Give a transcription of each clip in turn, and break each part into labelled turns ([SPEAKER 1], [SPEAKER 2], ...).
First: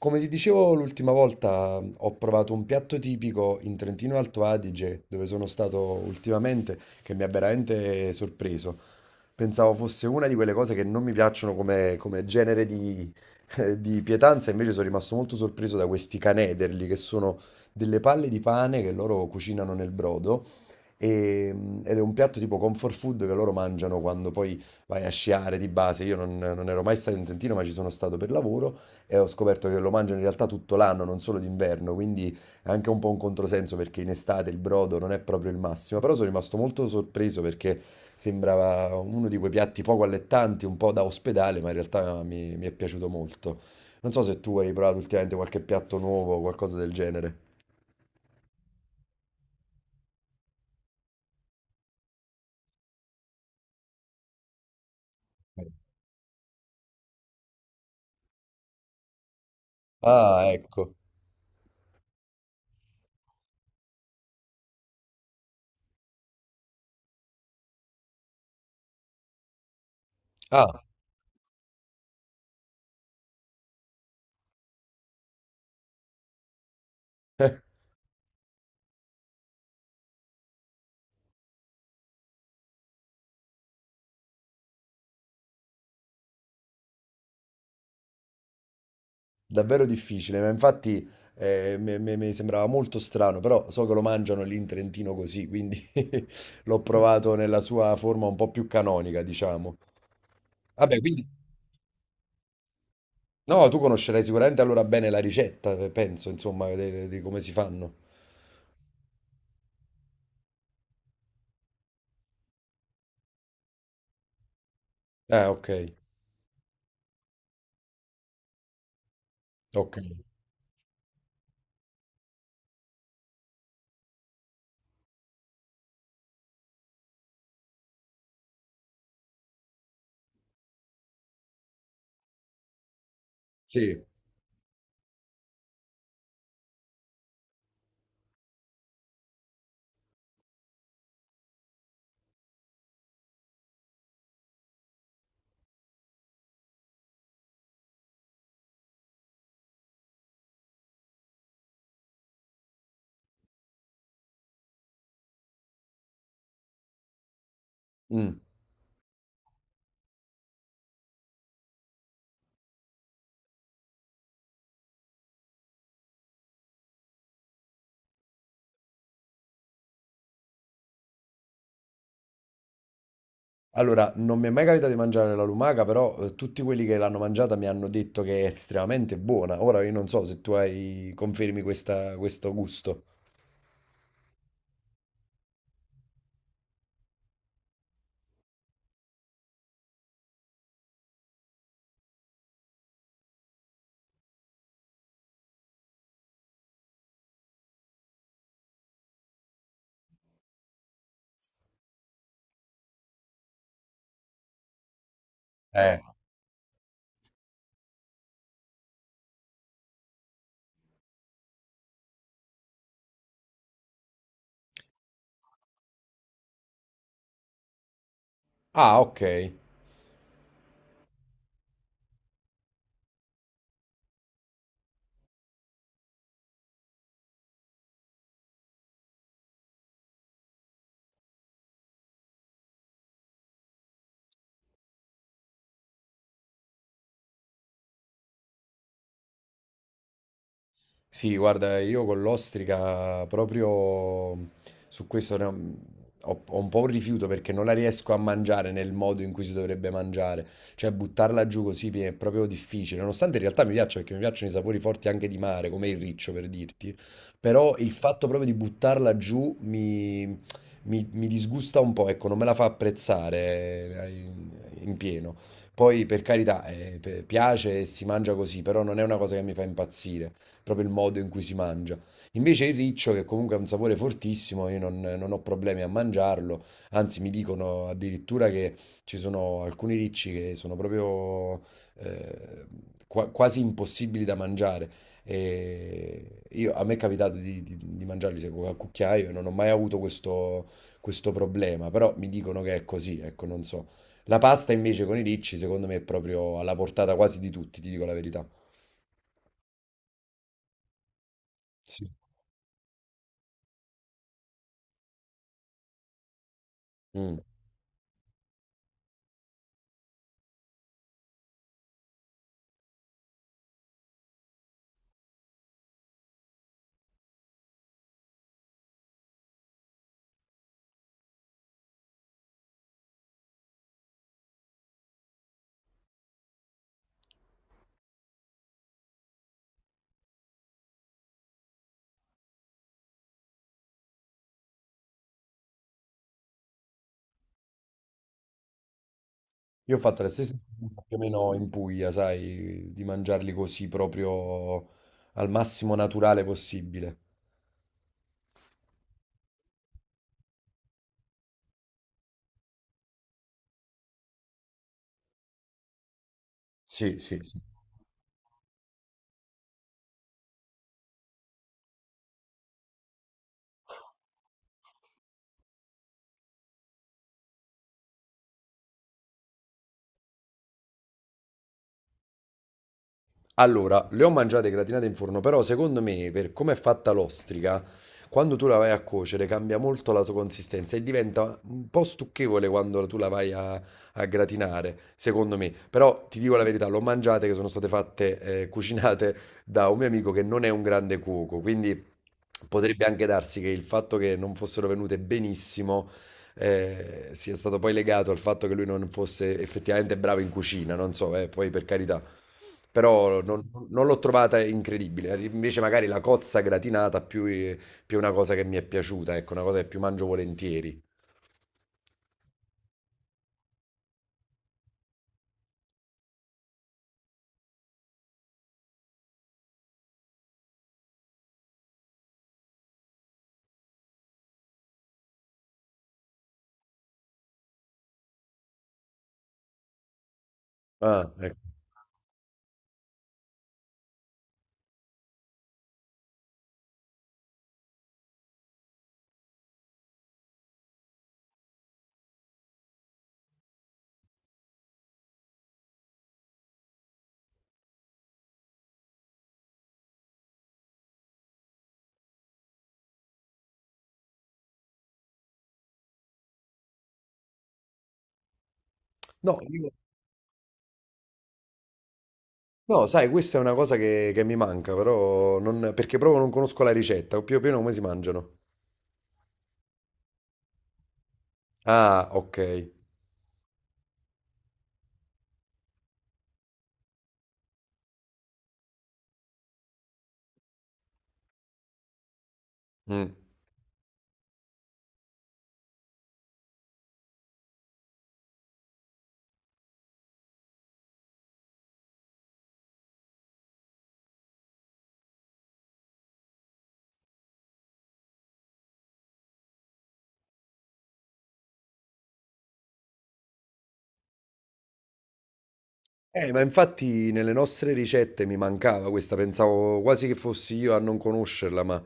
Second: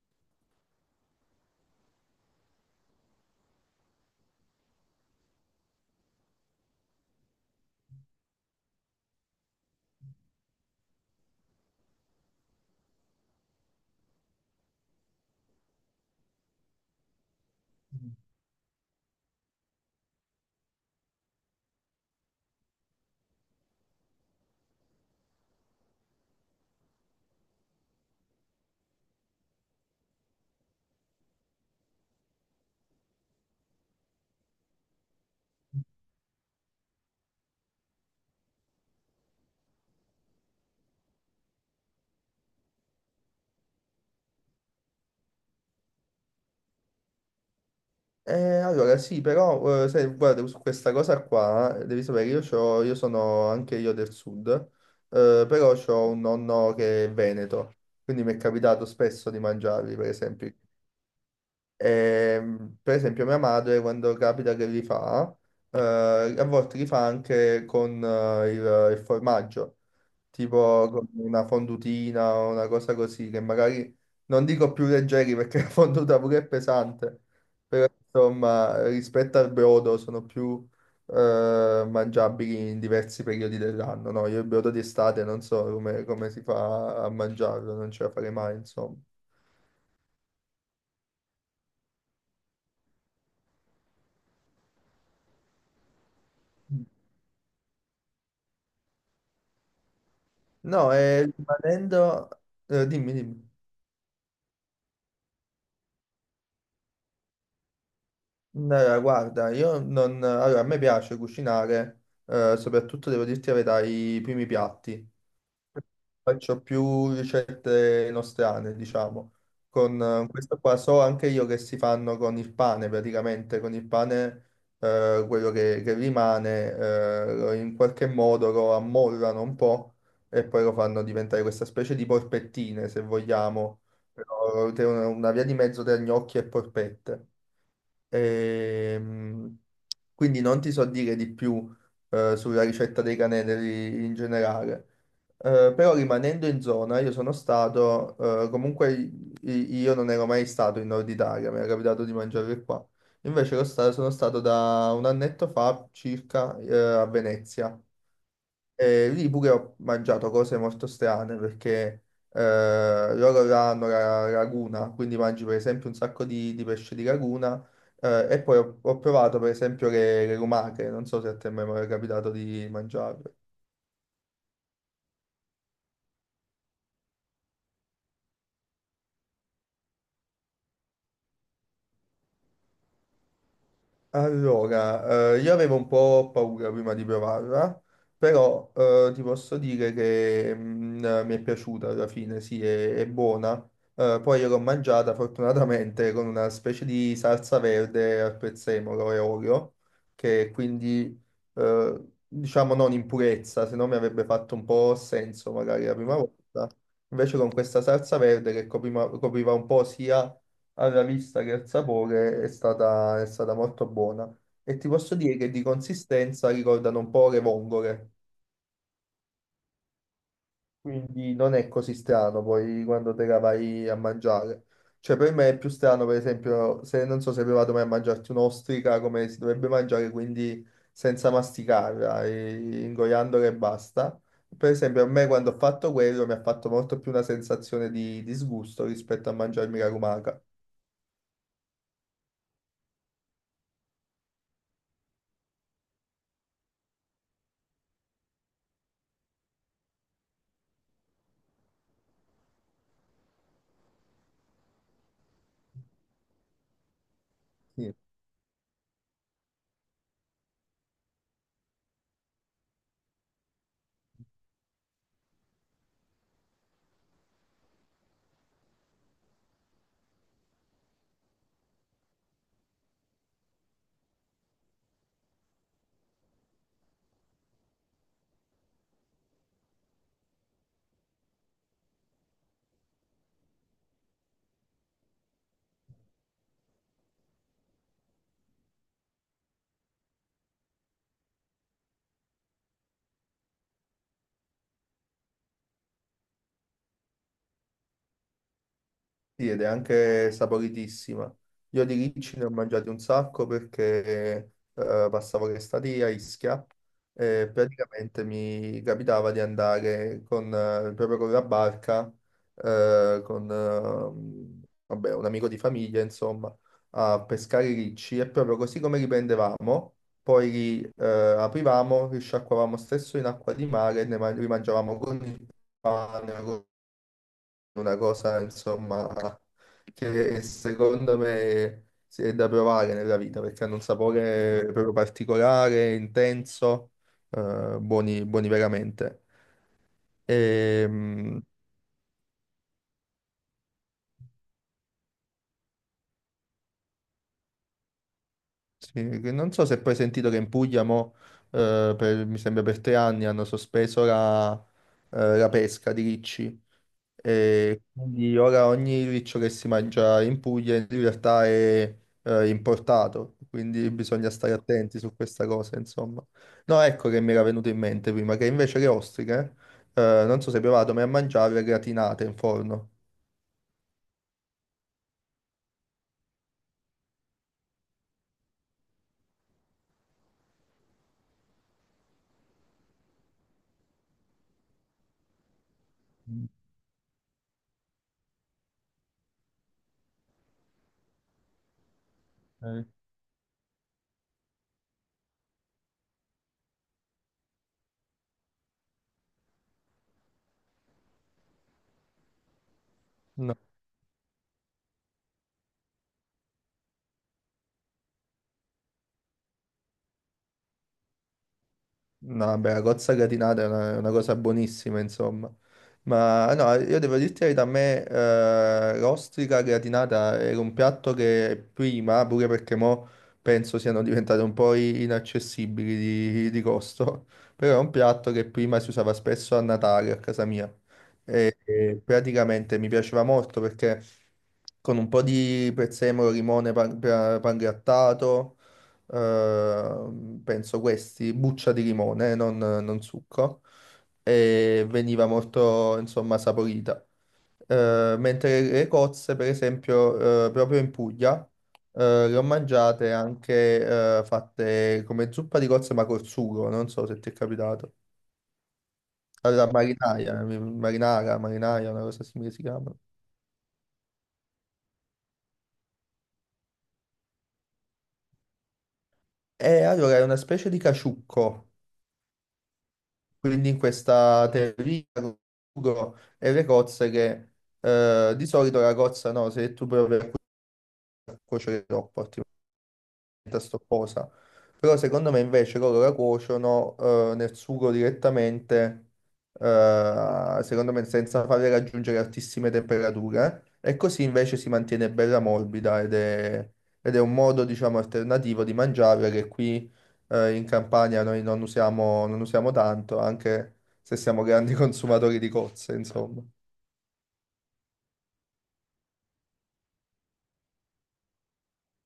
[SPEAKER 1] Come ti dicevo l'ultima volta, ho provato un piatto tipico in Trentino Alto Adige, dove sono stato ultimamente, che mi ha veramente sorpreso. Pensavo fosse una di quelle cose che non mi piacciono come genere di, di pietanza, invece sono rimasto molto sorpreso da questi canederli, che sono delle palle di pane che loro cucinano nel brodo. e- Ed è un piatto tipo comfort food che loro mangiano quando poi vai a sciare di base. Io non ero mai stato in Trentino, ma ci sono stato per lavoro e ho scoperto che lo mangiano in realtà tutto l'anno, non solo d'inverno, quindi è anche un po' un controsenso perché in estate il brodo non è proprio il massimo, però sono rimasto molto sorpreso perché sembrava uno di quei piatti poco allettanti, un po' da ospedale, ma in realtà mi è piaciuto molto. Non so se tu hai provato ultimamente qualche piatto nuovo o qualcosa del genere.
[SPEAKER 2] Eh, allora sì, però sai, guarda, su questa cosa qua devi sapere, io sono anche io del sud, però ho un nonno che è veneto, quindi mi è capitato spesso di mangiarli, per
[SPEAKER 1] Ah,
[SPEAKER 2] esempio.
[SPEAKER 1] ecco.
[SPEAKER 2] Per esempio mia madre quando capita che li fa, eh, a volte li fa anche con il formaggio,
[SPEAKER 1] Ah.
[SPEAKER 2] tipo con una fondutina o una cosa così, che magari non dico più leggeri perché la fonduta pure è pesante, però insomma rispetto al brodo sono più mangiabili in diversi periodi dell'anno, no? Io il brodo d'estate non so come si fa a mangiarlo, non ce la farei mai, insomma.
[SPEAKER 1] Davvero difficile, ma infatti mi sembrava molto strano, però so che lo mangiano lì in Trentino così, quindi l'ho provato nella sua forma un po' più canonica, diciamo.
[SPEAKER 2] No,
[SPEAKER 1] Vabbè,
[SPEAKER 2] e
[SPEAKER 1] quindi...
[SPEAKER 2] rimanendo... dimmi, dimmi.
[SPEAKER 1] No, tu conoscerai sicuramente allora bene la ricetta, penso, insomma, di come si fanno.
[SPEAKER 2] No, guarda, io non... Allora, a me piace cucinare, soprattutto devo dirti la verità, i primi piatti.
[SPEAKER 1] Ok,
[SPEAKER 2] Faccio più ricette nostrane, diciamo.
[SPEAKER 1] ok.
[SPEAKER 2] Con questo qua so anche io che si fanno con il pane, praticamente con il pane quello che rimane in qualche modo lo ammollano un po' e poi lo fanno diventare questa specie di porpettine, se vogliamo,
[SPEAKER 1] Sì.
[SPEAKER 2] però una via di mezzo tra gnocchi e porpette. Ehm, quindi non ti so dire di più sulla ricetta dei canestri in generale. Però rimanendo in zona, comunque io non ero mai stato in Nord Italia, mi era capitato di mangiare qua. Invece sono stato da un annetto fa circa a Venezia.
[SPEAKER 1] Mm.
[SPEAKER 2] E lì pure ho mangiato cose molto strane perché loro là hanno la laguna, quindi mangi per esempio un sacco di pesce di laguna e poi ho provato per esempio le lumache, non so se a te mai capitato di mangiare.
[SPEAKER 1] Allora, non mi è mai capitato di mangiare la lumaca, però tutti quelli che l'hanno mangiata mi hanno detto che è estremamente buona. Ora io non so se tu hai... confermi questo gusto.
[SPEAKER 2] Allora, io avevo un po' paura prima di provarla, però ti posso dire che mi è piaciuta alla fine, sì, è buona. Poi io l'ho mangiata fortunatamente con una specie di salsa verde al prezzemolo e olio, che quindi diciamo non in purezza, se no mi avrebbe fatto un po' senso magari la
[SPEAKER 1] Eh.
[SPEAKER 2] prima volta. Invece con questa salsa verde che copriva un po' sia alla vista che al sapore è stata molto buona. E ti posso dire che di consistenza ricordano un po' le vongole,
[SPEAKER 1] Ah, ok.
[SPEAKER 2] quindi non è così strano poi quando te la vai a mangiare. Cioè per me è più strano, per esempio, se non so se hai provato mai a mangiarti un'ostrica come si dovrebbe mangiare, quindi senza masticarla, e ingoiandola e basta. Per esempio, a me quando ho fatto quello mi ha fatto molto più una sensazione di disgusto rispetto a mangiarmi la lumaca.
[SPEAKER 1] Sì, guarda, io con l'ostrica proprio su questo ho un po' un rifiuto perché non la riesco a mangiare nel modo in cui si dovrebbe mangiare. Cioè, buttarla giù così mi è proprio difficile. Nonostante in realtà mi piaccia perché mi piacciono i sapori forti anche di mare, come il riccio per dirti. Però il
[SPEAKER 2] Sì.
[SPEAKER 1] fatto proprio di buttarla giù mi disgusta un po', ecco, non me la fa apprezzare in pieno. Poi, per carità, piace e si mangia così, però non è una cosa che mi fa impazzire proprio il modo in cui si mangia. Invece il riccio, che comunque ha un sapore fortissimo, io non ho problemi a mangiarlo, anzi mi dicono addirittura che ci sono alcuni ricci che sono proprio eh, quasi impossibili da mangiare. A me è capitato di mangiarli secco a cucchiaio e non ho mai avuto questo problema, però mi dicono che è così, ecco, non so. La pasta invece con i ricci, secondo me, è proprio alla portata quasi di tutti, ti dico la verità.
[SPEAKER 2] Sì, ed è anche saporitissima. Io di
[SPEAKER 1] Sì.
[SPEAKER 2] ricci ne ho mangiati un sacco perché passavo l'estate a Ischia
[SPEAKER 1] Mm.
[SPEAKER 2] e praticamente mi capitava di andare con, proprio con la barca, con vabbè, un amico di famiglia, insomma, a pescare i ricci e proprio così come li prendevamo, poi li aprivamo, li sciacquavamo stesso in acqua di mare e li mangiavamo con il pane, una cosa, insomma, che secondo me si è da provare nella vita perché hanno un sapore proprio particolare, intenso, buoni, buoni veramente.
[SPEAKER 1] Io ho fatto la stessa
[SPEAKER 2] E,
[SPEAKER 1] esperienza più o
[SPEAKER 2] mh,
[SPEAKER 1] meno in Puglia, sai, di mangiarli così proprio al massimo naturale possibile.
[SPEAKER 2] sì, che non so se poi hai sentito che in Puglia mo, mi sembra per 3 anni hanno sospeso la, la pesca di ricci.
[SPEAKER 1] Sì, sì, sì.
[SPEAKER 2] E quindi ora ogni riccio che si mangia in Puglia in realtà è importato, quindi bisogna stare attenti su questa cosa, insomma. No, ecco che mi era venuto in mente prima, che invece le ostriche, non so se hai provato, ma a mangiarle gratinate in forno.
[SPEAKER 1] Allora, le ho mangiate gratinate in forno, però secondo me, per come è fatta l'ostrica, quando tu la vai a cuocere cambia molto la sua consistenza e diventa un po' stucchevole quando tu a gratinare, secondo me. Però ti
[SPEAKER 2] Mm.
[SPEAKER 1] dico la verità, l'ho mangiate che sono state fatte, cucinate da un mio amico che non è un grande cuoco, quindi
[SPEAKER 2] Ok.
[SPEAKER 1] potrebbe anche darsi che il fatto che non fossero venute benissimo, sia stato poi legato al fatto che lui non fosse effettivamente bravo in cucina, non so, poi per carità. Però non l'ho trovata incredibile. Invece magari la cozza gratinata più è una cosa che mi è piaciuta, ecco, una cosa che più mangio volentieri.
[SPEAKER 2] No, beh, la cozza gratinata è una cosa buonissima, insomma. Ma no, io devo dirti la verità, a me l'ostrica gratinata era un piatto che prima, pure perché mo penso siano diventate un po' inaccessibili di costo, però è un piatto che prima si usava spesso a Natale a casa mia
[SPEAKER 1] Ah, ecco.
[SPEAKER 2] e praticamente mi piaceva molto perché con un po' di prezzemolo, limone, pan grattato penso questi, buccia di limone, non succo, e veniva molto, insomma, saporita. Mentre le cozze, per esempio, proprio in Puglia, le ho mangiate anche fatte come zuppa di cozze, ma col sugo, non so se ti è capitato.
[SPEAKER 1] No,
[SPEAKER 2] Allora,
[SPEAKER 1] io-
[SPEAKER 2] marinaia, una cosa simile si chiama.
[SPEAKER 1] no, sai, questa è una cosa che mi manca, però non- perché proprio non conosco la ricetta, o più o meno come si mangiano.
[SPEAKER 2] E allora è una specie di caciucco.
[SPEAKER 1] Ah, ok.
[SPEAKER 2] Quindi in questa teoria con Ugo e le cozze che di solito la cozza no, se tu provi a cuocere troppo, ti
[SPEAKER 1] Mm.
[SPEAKER 2] sto cosa. Però secondo me invece loro la cuociono nel sugo direttamente, secondo me senza farle raggiungere altissime temperature. E così invece si mantiene bella morbida ed ed è un modo, diciamo, alternativo di mangiarla che qui in Campania noi non usiamo, non usiamo tanto, anche se siamo grandi consumatori di cozze, insomma.
[SPEAKER 1] Ma infatti nelle nostre ricette mi mancava questa, pensavo quasi che fossi io a non conoscerla, ma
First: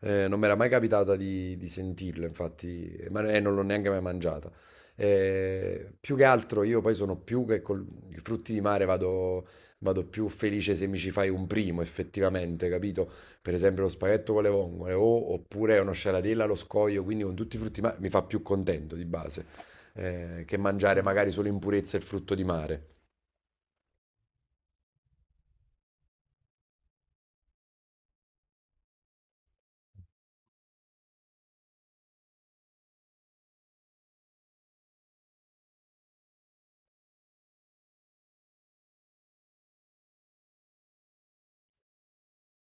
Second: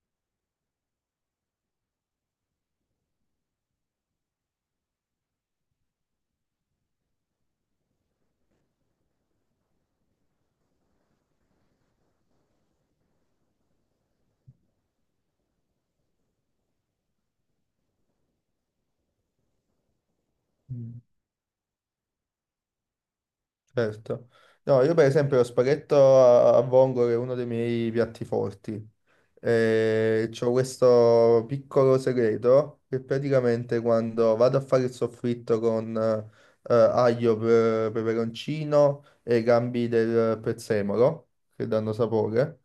[SPEAKER 1] non mi era mai capitata di sentirla, infatti, ma non l'ho neanche mai mangiata. Più che altro io poi sono più che con i frutti di mare vado più felice se mi ci fai un primo, effettivamente, capito? Per esempio lo spaghetto con le vongole oppure uno sciaratella allo scoglio, quindi con tutti i frutti di mare mi fa più contento di base, che
[SPEAKER 2] Mm.
[SPEAKER 1] mangiare magari solo in purezza il frutto di mare.
[SPEAKER 2] Certo. No, io per esempio lo spaghetto a vongole è uno dei miei piatti forti. E c'ho questo piccolo segreto che praticamente quando vado a fare il soffritto con peperoncino e gambi del prezzemolo, che danno sapore,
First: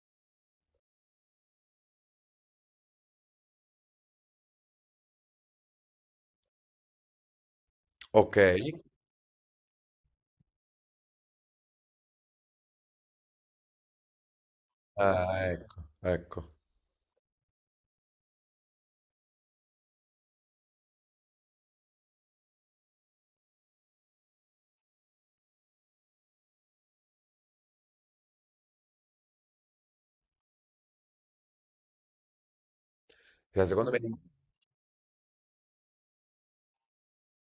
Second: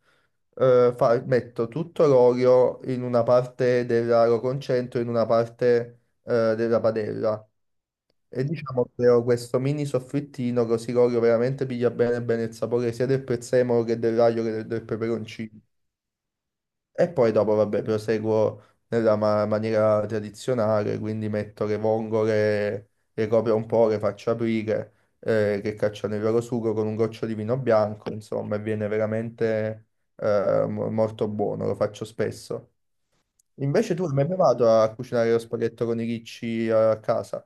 [SPEAKER 2] metto tutto l'olio in una parte della, lo concentro in una parte della padella
[SPEAKER 1] Ok,
[SPEAKER 2] e diciamo creo questo mini soffrittino così Corio veramente piglia bene bene il sapore sia del prezzemolo che del raglio che del
[SPEAKER 1] ah,
[SPEAKER 2] peperoncino.
[SPEAKER 1] ecco, ecco.
[SPEAKER 2] E poi dopo, vabbè, proseguo nella maniera tradizionale, quindi metto le vongole, le copro un po', le faccio aprire, che cacciano il loro sugo con un goccio di vino bianco, insomma, e viene veramente molto buono, lo faccio spesso.
[SPEAKER 1] Cioè, secondo
[SPEAKER 2] Invece
[SPEAKER 1] me
[SPEAKER 2] tu hai mai provato a cucinare lo spaghetto con i ricci a casa?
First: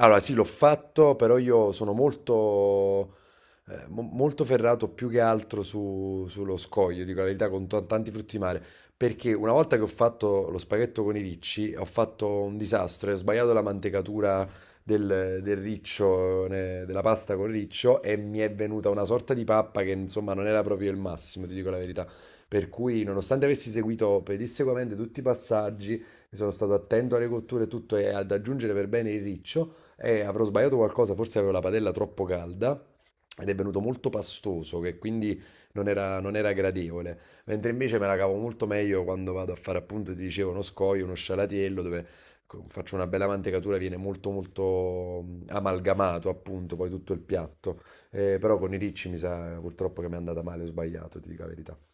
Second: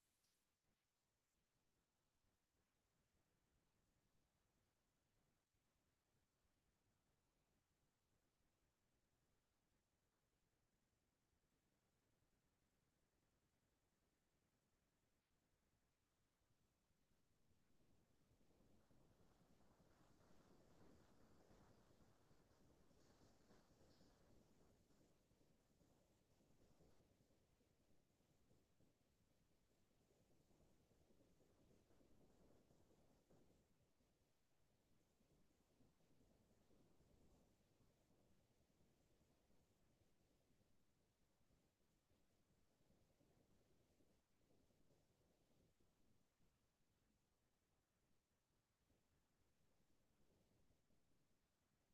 [SPEAKER 1] allora sì, l'ho fatto, però io sono molto ferrato più che altro sullo scoglio, dico la verità, con tanti frutti di mare, perché una volta che ho fatto lo spaghetto con i ricci, ho fatto un disastro, e ho sbagliato la mantecatura del riccio, della pasta con riccio, e mi è venuta una sorta di pappa che insomma non era proprio il massimo, ti dico la verità. Per cui, nonostante avessi seguito pedissequamente tutti i passaggi, mi sono stato attento alle cotture e tutto, e ad aggiungere per bene il riccio, e avrò sbagliato qualcosa, forse avevo la padella troppo calda ed è venuto molto pastoso, che quindi non era gradevole. Mentre invece me la cavo molto meglio quando vado a fare appunto, ti dicevo, uno scoglio, uno scialatiello, dove faccio una bella mantecatura, viene molto molto mm, amalgamato appunto, poi tutto il piatto. Però con i ricci mi sa purtroppo che mi è andata male, ho sbagliato, ti dico la verità.